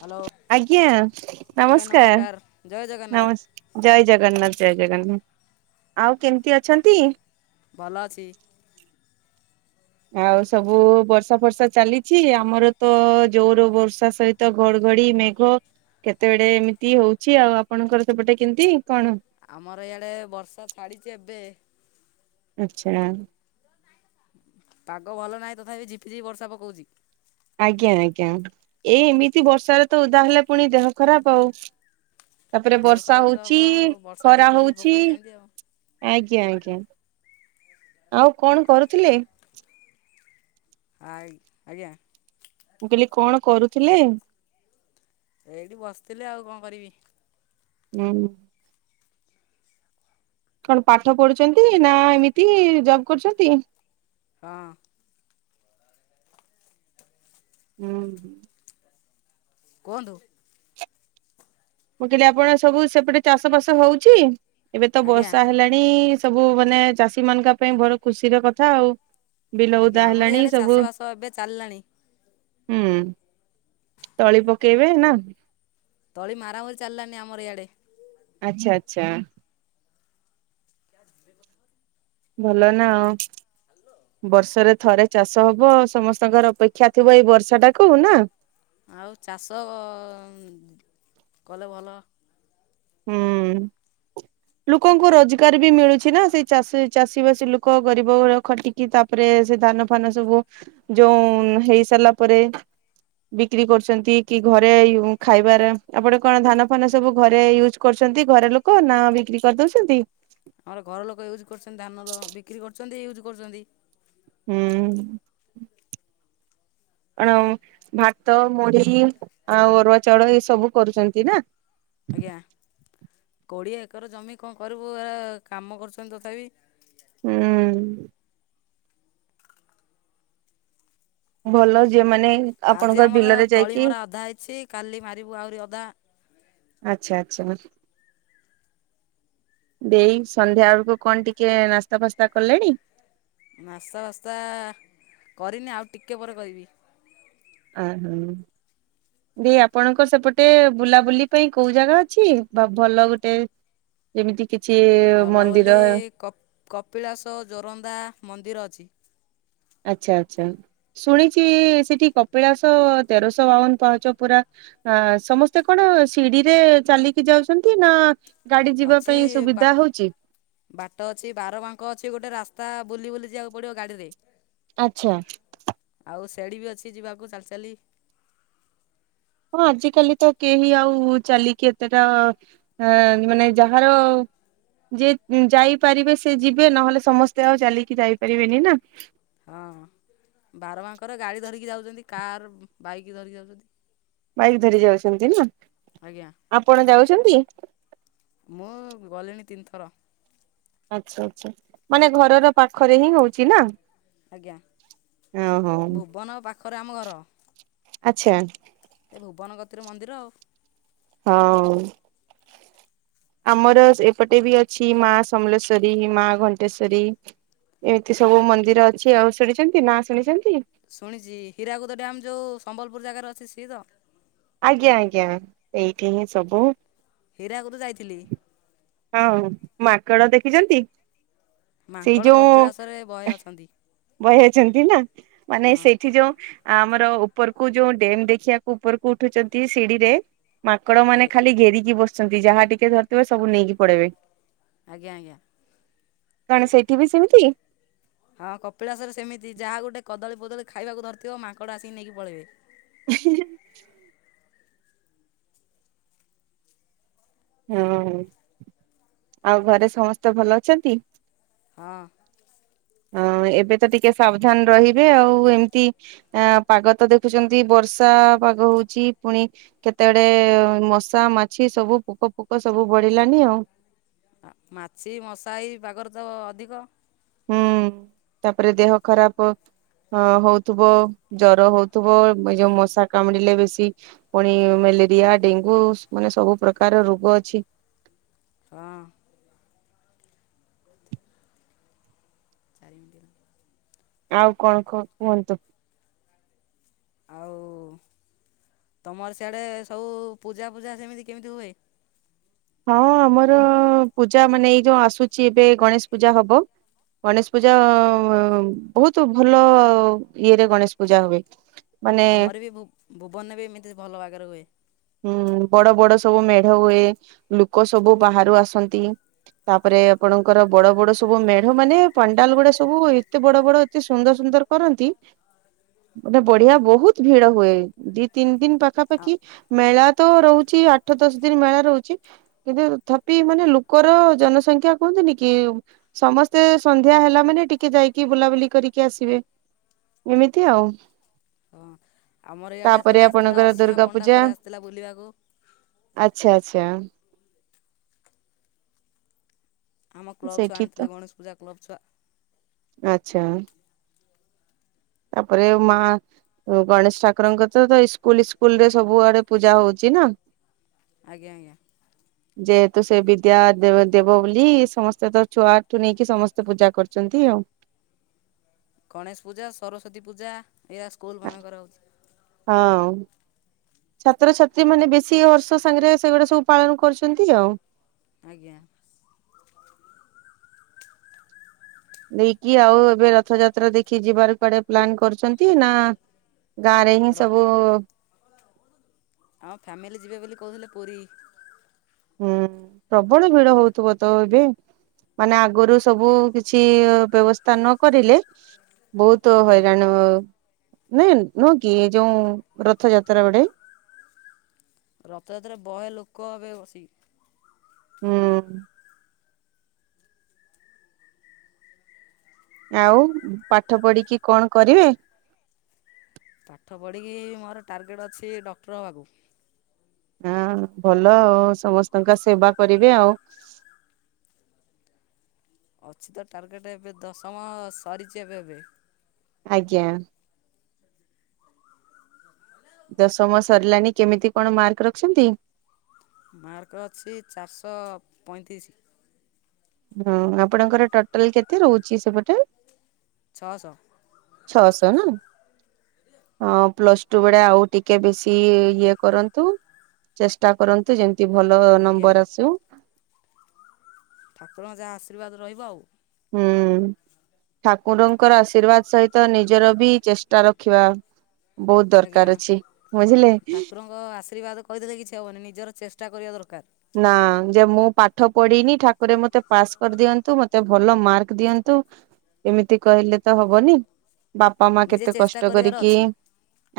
Hello ଆଜ୍ଞା ଆଜ୍ଞା ନମସ୍କାର ଜୟ ଜଗନ୍ନାଥ ନମସ୍ ଜୟ ଜଗନ୍ନାଥ ଜୟ ଜଗନ୍ନାଥ। ଆଉ କେମିତି ଅଛନ୍ତି? ଭଲ ଅଛି। ଆଉ ସବୁ ବର୍ଷା ଫର୍ଷା ଚାଲିଛି ଆମର ତ ଜୋର ବର୍ଷା ସହି ତ ଘଡଘଡି ମେଘ କେତେବେଡେ ଏମିତି ହଉଛି। ଆଉ ଆପଣଙ୍କର ସେପଟେ କେମିତି କଣ? ଆମର ଇଆଡ଼େ ବର୍ଷା ଛାଡ଼ିଛି ଏବେ। ଆଚ୍ଛା। ପାଗ ଭଲ ନାହିଁ ତଥାପି ଝିପିଝିପି ବର୍ଷା ପକଉଛି। ଆଜ୍ଞା ଆଜ୍ଞା ଏଇ ଏମିତି ବର୍ଷାରେ ତ ଓଦା ହେଲେ ପୁଣି ଦେହ ଖରାପ ଆଉ। ତାପରେ ଆଉ ଦେହ ବର୍ଷା ଖରାପ ତ ହବ ହଉଛି ଆଉ ବର୍ଷା ଖରା ଝିପିଝିପି ହଉଛି। ପକଉଛି ସେମିତି ଆଉ ଆଜ୍ଞା ଆଜ୍ଞା। ଆଉ କଣ କରୁଥିଲେ? ଆ ଆଜ୍ଞା। ମୁଁ କହିଲି କଣ କରୁଥିଲେ? ଏଇଠି ବସିଥିଲି। ଆଉ କଣ କରିବି? ହୁଁ। କଣ ପାଠ ପଢୁଛନ୍ତି ନା ଏମିତି ଜବ କରୁଛନ୍ତି? ହଁ। ଉଁ ହୁଁ। କୁହନ୍ତୁ। ମୁଁ କହିଲି ଆପଣ ସବୁ ସେପଟେ ଚାଷ ବାସ ହଉଛି? ଏବେ ତ ଆଜ୍ଞା ବର୍ଷା ହେଲା ଣି ସବୁ ମାନେ ଚାଷୀ ମାନକା ପାଇଁ ବଡ ଖୁସିର କଥା ଆଉ। ବିଲ ଆଜ୍ଞା ଓଦା ଆମର ହେଲାଣି ଇଆଡ଼େ ସବୁ। ଚାଷବାସ ଏବେ ଚାଲିଲାଣି ହୁଁ ତଳି ପକେଇବେ ନା। ତଳି ମାରାମରି ଚାଲିଲାନି ଆମର ଇଆଡେ। ଆଚ୍ଛା ଆଚ୍ଛା। ୟାର ଧୀରେ ଗ ଭଲ ନା ବର୍ଷରେ ଥରେ। ଚାଷ ହବ ସମସ୍ତଙ୍କର ଅପେକ୍ଷା ଥିବ ଏଇ ବର୍ଷା ଟାକୁ ନା। ଆଉ ଚାଷ ଉଁ କଲେ ଭଲ। ହୁଁ। ଲୋକଙ୍କୁ ରୋଜଗାର ବି ମିଳୁଛି ନା ସେଇ ଚାଷି ଚାଷୀ ବାସି ଲୋକ ଗରିବ ଗୁରା ଖଟି କି ତାପରେ ସେ ଧାନ ଫାନ ସବୁ ଯୋଉଁ ହେଇ ସାରିଲା ପରେ। ବିକ୍ରି କରୁଛନ୍ତି କି ଘରେ ଏଇ ଉଁ ଖାଇବାରେ ଆପଣ କଣ ଧାନ ଫାନ ସବୁ ଘରେ ୟୁ ଜ କରୁଛନ୍ତି ଘର ଲୋକ ନା ବିକ୍ରି କରିଦଉଛନ୍ତି? ଆମର ଘର ଲୋକ ୟୁଜ୍ କରୁଛନ୍ତି ଧାନର ବିକ୍ରି କରୁଛନ୍ତି, ୟୁଜ୍ କରୁଛନ୍ତି। ହୁଁ ଆ [inaudible] ଆଣମ ଭାତ, ମୁଢି ଆଉ ଅରୁଆ ଚାଉଳ ଏ ସବୁ କରୁଛନ୍ତି ନା। ଆଜ୍ଞା। କୋଡ଼ିଏ ଏକର ଜମି କଣ କରିବୁ? ଏ କାମ କରୁଛନ୍ତି ତଥାପି। ହୁଁ। ଭଲ ଯେଉମାନେ। ଆଜି ଆମର ତଳିମରା ଅଧା ହେଇଛି କାଲି ମାରିବୁ ଆହୁରି ଅଧା। ଆଚ୍ଛା ଆଚ୍ଛା [unintelligible] ଦେଇ ସନ୍ଧ୍ୟା ବେଳକୁ କଣ ଟିକେ ନାସ୍ତା ଫାସ୍ତା କଲେଣି? ନାସ୍ତା ଫାସ୍ତା କରିନି ଆଉ ଟିକେ ପରେ କରିବି। ଆଁ ହଁ। ଦେଇ ଆପଣଙ୍କର ସେପଟେ ବୁଲାବୁଲି ପାଇଁ କୋଉ ଜାଗା ଅଛି ବ ଭଲ ଗୁଟେ? ଯେମିତି କିଛି। ଉଁ ଭଲ ବୋଲି ମନ୍ଦିର କ-କପିଳାସ, ଜୋରନ୍ଦା ମନ୍ଦିର ଅଛି। ଆଚ୍ଛା ଆଚ୍ଛା ଶୁଣିଛିି ସେଠି କପିଳାସ ତେରଶହ ବାଉନ ପାହାଚ ପୁରା। ଆ ସମସ୍ତେ କଣ ଶିଡିିରେ ଚାଲିକି ଯାଉଛନ୍ତି ନା? ଗାଡି ଯିବା ଅଛି ପାଇଁ ବା ସୁବିଧା ହଉଛି। ବାଟ ଅଛି ବାର ବାଙ୍କ ଅଛି ଗୋଟେ ରାସ୍ତା ବୁଲି ବୁଲି ଯିବାକୁ ପଡିବ ଗାଡିରେ। ଆଚ୍ଛା। ଆଉ ସେଡ଼ି ବି ଅଛି ଯିବାକୁ ଚାଲି ଚାଲି। ହଁ ଆଜିିକାଲି ତ କେହି ଆଉ ଚାଲିକି ଏତେଟା ଏଁ ମାନେ ଯାହାର ଯିଏ ଯାଇପାରିବେ ସେ ଯିବେ ନହେଲେ ସମସ୍ତେ ଆଉ ଚାଲିକି ଯାଇପାରିବେନି ନାଁ। ହଁ ବାର ବାଙ୍କର ଗାଡ଼ି ଧରିକି ଯାଉଚନ୍ତି କାର୍ ବାଇକ୍ ଧରି ଯାଉଚନ୍ତି। ବାଇକ୍ ଧରି ଯାଉଚନ୍ତି ନା ଆଜ୍ଞା ଆପଣ ଯାଉଛନ୍ତ? ମୁଁ ଗଲିଣି ତିନିଥର। ଆଚ୍ଛା, ଆଚ୍ଛା, ମାନେ ଘରର ପାଖରେ ହିଁ ହଉଚି ନାଁ? ଆଜ୍ଞା, ଭୁବନ ପାଖରେ ଆମ ଘର। ଆଚ୍ଛା। ଏ ଭୁବନ କତିରେ ମନ୍ଦିର ଆଉ। ହଁ। ଆମର ଏପଟେ ବି ଅଛି, ମା ସମଲେଶ୍ଵରୀ, ମା ଘଣ୍ଟେଶ୍ଵରୀ। ଏମିତି ସବୁ ମନ୍ଦିର ଅଛି ଆଉ, ଶୁଣିଛନ୍ତି ନାଁ ଶୁଣିଛନ୍ତି? ଶୁଣିଚି ହୀରାକୁଦ ଡ୍ୟମ୍ ଯୋଉ ସମ୍ବଲପୁର ଜାଗାର ଅଛି, ସିଏ ତ? ଆଜ୍ଞା, ଆଜ୍ଞା, ଏଇଠି ହିଁ ସବୁ। ହୀରାକୁଦ ଯାଇଥିଲି। ହଁ ମାଙ୍କଡ଼ ଦେଖିଛନ୍ତି? ମାଙ୍କଡ କପିଳାସରେ ବହେ ଅଛନ୍ତି। ବହେ ଅଛନ୍ତି ନାଁ ମାନେ ହଁ ସେଇଠି ଯୋଉଁ ଆମର ଉପରକୁ ଯୋଉଁ ଡେମ୍ ଦେଖିଆକୁ ଉପରକୁ ଉଠୁଚନ୍ତି ଶିଡିି଼ରେ ମାଙ୍କଡ଼ମାନେ ଆଜ୍ଞା ଖାଲି ଘେରିକି ବସଚନ୍ତି, ଯାହା ଟିକେ ଧରିଥିବ ସବୁ ନେଇକି ପଳେଇବେ। ଆଜ୍ଞା, ଆଜ୍ଞା। କଣ ସେଇଠି ବି ସେମତି? ହଁ କପିଳାସରେ ସେମିତି ଯାହା ଗୋଟେ କଦଳୀ ଫଦଳୀ ଖାଇବାକୁ ଧରିଥିବ ମାଙ୍କଡ଼ ଆସି ନେଇକି ପଳେଇବେ। ହିଁ ହିଁ। ହଁ ଆଉ ଘରେ ସମସ୍ତେ ଭଲ ଅଛନ୍ତି? ହଁ। ହଁ ଏବେ ତ ଟିକେ ସାବଧାନ ରହିବେ ଆଉ ଏମତି ଆଁ ପାଗ ତ ଦେଖୁଚନ୍ତି ବର୍ଷା ପାଗ ହଉଚି ପୁଣି କେତେଅଡ଼େ ମଶା ମାଛି ସବୁ ପୋକ ଫୋକ ସବୁ ବଢି଼ଲାନି ଆଉ। ଆ ମାଛି ମଶା ଏଇ ପାଗରେ ତ ଅଧିକ। ହୁଁ, ତାପରେ ଦେହ ଖରାପ ଅ ହଉଥୁବ, ଜର ହଉଥୁବ। ମୁଁ ଏଇ ଯୋଉ ମଶା କାମୁଡ଼ିଲେ ବେଶୀ ପୁଣି ମେଲେରିଆ, ଡେଙ୍ଗୁ ସ୍ ମାନେ ସବୁ ପ୍ରକାର ରୋଗ ଅଛି। ହଁ। ଜଯ ଗୁ ଚାରି ମିିଣ୍ଟିଏ ର। ଆଉ କଣ କୁ କୁହନ୍ତୁ? ଆଉ ତମର ସିଆଡ଼େ ସବୁ ପୂଜା ଫୂଜା ସେମିତି କେମିତି ହୁଏ? ହଁ ଆମର ପୂଜା ମାନେ ଏଇ ଯୋଉ ଆସୁଚି ଏବେ ଗଣେଶ ପୂଜା ହବ। ଗଣେଶ ପୂଜା ବହୁତ ଭଲ ଇଏରେ ଗଣେଶ ପୂଜା ହୁଏ। ମାନେ ଆମର ବି ଭୁ ଭୁବନରେ ବି ଏମିତି ଭଲ ବାଗରେ ହୁଏ। ହୁଁ ବଡ଼ ବଡ଼ ସବୁ ମେଢ଼ ହୁଏ, ଲୁକ ସବୁ ବାହାରୁ ଆସନ୍ତି। ତାପରେ ଆପଣଙ୍କର ବଡ଼ ବଡ଼ ସବୁ ମେଢ଼ ମାନେ ପାଣ୍ଡାଲ ଗୁଡ଼ା ସବୁ ଏତେ ବଡ଼ ବଡ଼ ତେ ସୁନ୍ଦର ସୁନ୍ଦର କରନ୍ତି। [inaudible] ଗୋଟେ ବଢ଼ିଆ ବହୁତ ଭିଡ଼ ହୁଏ, ଦି ତିନି ଦିନ ଆ ପାଖାପାଖି ମେଳା ତ ରହୁଚି ଆଠ ଦଶ ଦିନ ମେଳା ରହୁଚି। କିନ୍ତୁ ଥପି ମାନେ ଲୋକର ଜନସଂଖ୍ୟା କୁହନ୍ତିନି କି। ସମସ୍ତେ ସନ୍ଧ୍ୟା ହେଲା ମାନେ ଟିକେ ଯାଇକି ବୁଲାବୁଲି କରିକି ଆସିବେ। ଏମିତି ଆଉ। ହଁ ଆମର ଇଆଡେ ତାପରେ ଥରେ ଆସିଥିଲା ଆପଣଙ୍କର ଅସୀମା ଦୁର୍ଗା ପଣ୍ଡା ପୂଜା ଥରେ ଆସିଥିଲା ବୁଲିବାକୁ। ଆଚ୍ଛା ଆଚ୍ଛା। ଆମ କ୍ଲବ୍ ଛୁଆ ସେଇଠି ତ। ଆଣିଥିଲେ ଗଣେଶ ପୂଜା କ୍ଲବ୍ ଛୁଆ। ଆଚ୍ଛା। ତାପରେ ମା ଉଁ ଗଣେଶ ଠାକୁରଙ୍କୁ ତ ତ ଇସ୍କୁଲ୍ ଇସ୍କୁଲରେ ସବୁ ଆଡେ ପୂଜା ହଉଛି ନା। ଆଜ୍ଞା ଆଜ୍ଞା। ଯେହେତୁ ସେ ବିଦ୍ୟା ଦେବ ଦେବ ବୋଲି ସମସ୍ତେ ତ ଛୁଆଠୁ ନେଇକି ସମସ୍ତେ ପୂଜା କରୁଛନ୍ତି ଆଉ। ଗଣେଶ ପୂଜା ସରସ୍ଵତୀ ପୂଜା ଏଇଆ ସ୍କୁଲମାନଙ୍କରେ ହଉଛି। ହଁ। ଛାତ୍ରଛାତ୍ରୀମାନେ ବେଶୀ ବର୍ଷ ସାଙ୍ଗେରେ ସେଗୁଡା ସବୁ ପାଳନ କରୁଛନ୍ତି ଆଉ। ଆଜ୍ଞା। ଦେଇକି ଆଉ ଏବେ ରଥଯାତ୍ରା ଦେଖି ଯିବାରେ କୁଆଡେ ପ୍ଲାନ୍ କରୁ ଛନ୍ତି ନା ଗାଁରେ ହିଁ ର ସବୁ ଆମ ଫ୍ୟାମିଲି ଯିବେ ବୋଲି କହୁଥିଲେ ପୁରୀ। ହୁଁ ପ୍ରବଳ ଭିଡ ହଉଥୁବ ତ ଏବେ। ମାନେ ଆଗୁରୁ ସବୁ କିଛି ଅ ବ୍ୟବସ୍ତା ନ କରିଲେ ବୋହୁତ ଆଜ୍ଞା। ହଇରାଣ ନୁହେଁନ୍ ନୁହଁ କି ଏ ଯୋଉଁ ରଥଯାତ୍ରା ବଡେ। ରଥଯାତ୍ରାରେ ବହେ ଲୋକ ହେବେ ବସିକି। ହୁଁ। ଆଉ ଉଁ ପାଠ ପଢିକି କଣ କରିବେ। ପାଠ ପଢିକି ମୋର ଟାର୍ଗେଟ୍ ଅଛି ଡକ୍ଟର ହବାକୁ। ହଁ ଭଲ ଆଉ ସମସ୍ତଙ୍କ ସେବା କରିବେ ଆଉ। ଅଛି ତ ଟାର୍ଗେଟେ ଏବେ ଦଶମ ସରିଛି ଏବେ ଏବେ। ଆଜ୍ଞା। ଦଶମ ସରିଲାଣି କେମିତି କଣ ମାର୍କ ରଖିଛନ୍ତି। ମାର୍କ ଅଛି ଚାରଶ ପଇଁତିରିଶି। [unintelligible] ଆପଣଙ୍କର ଟୋଟାଲ୍ କେତେ ରହୁଛି ସେପଟେ। ଛଅଶ। ଛଅଶ ନା। ଅଁ ପ୍ଲସ୍ ଟୁ ବେଡେ ଆଉ ଟିକେ ବେଶି ଇଏ ଇଏ କରନ୍ତୁ ଚେଷ୍ ଟା କରନ୍ତୁ ଯେମତି ଭଲ ଆଜ୍ଞା ନମ୍ବର ଆସୁ। ଠାକୁରଙ୍କ ଯାହା ଆଶୀର୍ବାଦ ରହିବ ଆଉ। ହୁଁ ଠାକୁରଙ୍କର ଆଶୀର୍ବାଦ ସହିତ ନିଜର ବି ଚେଷ୍ଟା ରଖିବା। ବୋହୁତ ଦରକାର ଅଛି ବୁଝିଲେ। ଗ ଆଶୀର୍ବାଦ କହିଦେଲେ କିଛି ହବନି ନିଜର ଚେଷ୍ଟା କରିବା ଦରକାର। ନା ଯେ ମୁଁ ପାଠ ପଢିନି ଠାକୁରେ ମତେ ପାସ୍ କରିଦିଅନ୍ତୁ ମତେ ଭଲ ମାର୍କ ଦିଅନ୍ତୁ। ଏମିତି କହିଲେ ତ ହବନି ବାପା ମା ନିଜେ କେତେ ଚେଷ୍ଟା କଷ୍ଟ କରିବାର କରିକି ଅଛି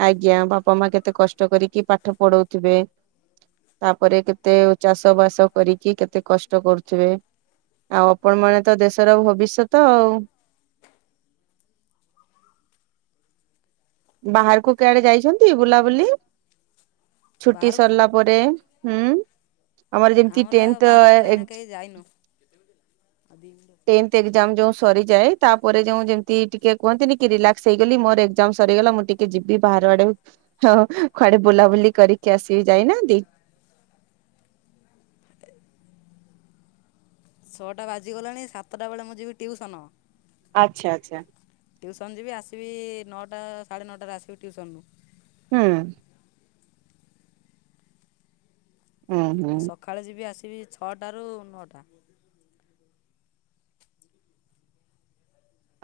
ଆଜ୍ଞା ବାପ ମା କେତେ କଷ୍ଟ କରିକି ପାଠ ପଢଉଥିବେ। ତାପରେ କେତେ ଚାଷ ବାସ କରିକି କେତେ କଷ୍ଟ କରୁଥିବେ। ଆଉ ଆପଣ ମାନେ ତ ଦେଶର ଭବିଷ୍ୟତ ଆଉ। ବାହାରୁକୁ କୁଆଡେ ଯାଇଛନ୍ତି ବୁଲାବୁଲି ଛୁଟି ବାହାରକୁ ସରିଲା ପରେ ହୁଁ। ଆମର ଯେମତି ଟେନ୍ତ ବାହାରକୁ ଆଡ଼େ ଏଇନା ଏଗ୍ଜ୍ କେହି ଯାଇନୁ ଟେନ୍ ତେ ଏଗ୍ଜାମ୍ ଯୋଉ ସରିଯାଏ ତାପରେ ଯେଉଁ ଯେମତି ଟିକେ କୁହନ୍ତିନି କି ରିଲାକ୍ସ ହେଇଗଲି ମୋର ଏଗ୍ଜାମ୍ ସରିଗଲା ମୁଁ ଟିକେ ଯିବି ବାହାର ଆଡେ ଉ ହ ହ ଖୁଆଡେ ବୁଲାବୁଲି କରିକି ଆସିବି ଯାଇନାହାନ୍ତି। [inaudible] ଛଅଟା ବାଜିଗଲାଣି ସାତଟା ବେଳେ ମୁଁ ଯିବି ଟିୟୁସନ। ଆଚ୍ଛା ଆଚ୍ଛା। ଟ୍ୟୁସନ୍ ଯିବି ଆସିବି ନଅଟା ସାଢ଼େ ନଅଟାରେ ଆସିବି ଟ୍ୟୁସନ୍‌ରୁ। ହୁଁ। ହୁଁ ହୁଁ। ଆଉ ସକାଳେ ଯିବି ଆସିବି ଛଅଟାରୁ ନଅଟା।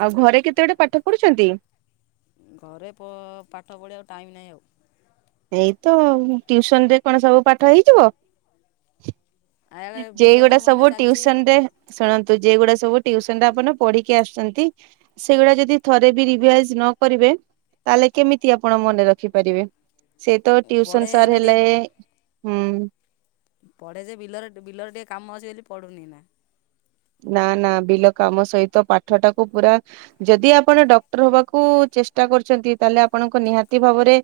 ଆଉ ଘରେ କେତେ ଗଟେ ପାଠ ପଢୁଛନ୍ତି। ଘରେ ପାଠ ପଢ଼ିବା ଆକୁ ଟାଇମ୍ ନାହିଁ ଆଉ। ଏଇତ ଆଉ ଟ୍ୟଉସନ ରେ କଣ ସବୁ ପାଠ ହେଇଯିବ। ଆଡ଼େ ଯେ ବିଲ ଏଇଗୁଡ଼ା କାମ ଏଇନା ସବୁ ଚାଲିଛି ଟିଉସନ ରେ ଶୁଣନ୍ତୁ ଯେ ଏଗୁଡା ସବୁ ଟିୟୁସନ ଟରେ ଆପଣ ପଢିକି ଆସୁଛନ୍ତି। ସେଗୁଡା ଯଦି ଥରେ ବି ରିଭାଇଜ ନ କରିବେ ତାହେଲେ କେମିତି ଆପଣ ମନେ ରଖି ପାରିବେ ସେ ତ ପଢ଼େ ଟିୟୁସନ ସାର୍ ଏଇନା ହେଲେ ଟିକେ ହୁଁ। ପଢ଼େ ଯେ ବିଲରେ ବିଲରେ ଟିକେ କାମ ଅଛି ବୋଲି ପଢ଼ୁନି ଏଇନା। ନା ନା ବିଲ କାମ ସହିତ ପାଠ ଟାକୁ ପୁରା ଯଦି ଆପଣ ଡକ୍ଟର ହବାକୁ ଚେଷ୍ଟା କରୁଛନ୍ତି ତାହେଲେ ଆପଣଙ୍କୁ ନିହାତି ଭାବରେ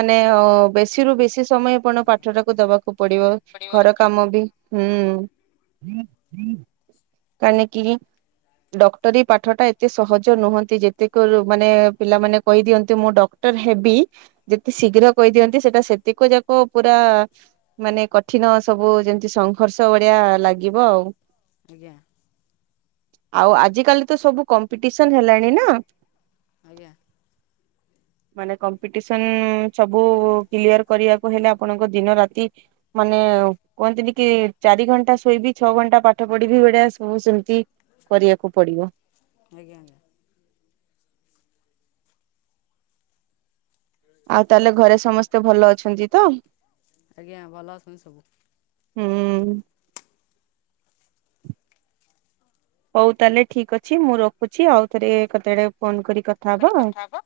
ମାନେ ଅ ବେଶୀ ରୁ ବେଶୀ ସମୟ ଆପଣ ପାଠ ଟାକୁ ଦବାକୁ ପଡିବ ଘର କାମ ବି। ହୁଁ। ପାନିକି କି। ଡକ୍ଟରୀ ପାଠ ଟା ଏତେ ସହଜ ନୁହନ୍ତି ଯେତେକ ମାନେ ପିଲାମାନେ କହିଦିଅନ୍ତି ମୁଁ ଡ ଡକ୍ଟର ହେବି ଯେତେ ଶୀଘ୍ର କହିଦିଅନ୍ତି ସେଟା ସେତିକ ଯାକ ପୁରା ମାନେ କଠିନ ସବୁ ଯେମିତି ସଂଘର୍ଷ ଭଳିଆ ଲାଗିବ ଆଉ। ଆଜ୍ଞା। ଆଉ ଆଜି କାଲି ତ ସବୁ କମ୍ପିଟିସନ ହେଲାଣି ନା। ଆଜ୍ଞା। ମାନେ କମ୍ପିଟିସନ ସବୁ କ୍ଳିଅର କରିବାକୁ କହେଲେ ଆପଣଙ୍କ ଦିନ ରାତି ମାନେ କୁହନ୍ତିନି କି ଚାରି ଘଣ୍ଟା ଶୋଇବି ଛଅ ଘଣ୍ଟା ପା ପାଠ ପଢିବି ଭଳିଆ ସବୁ ସେମିତି କରିବାକୁ ପଡିବ। ଆଜ୍ଞା ଆଜ୍ଞା। ଆଉ ତାହେଲେ ଘରେ ସମସ୍ତେ ଭଲ ଅଛନ୍ତି ତ? ଆଜ୍ଞା ଭଲ ଅଛନ୍ତି ସବୁ ହୁଁ। ହୋଉ ତାହେଲେ ଠିକ୍ ଅଛି ମୁଁ ରଖୁଛି ଆଉ ଥରେ କତେବେଳେ ଫୋନ କରି କ କରି କଥା ହବ।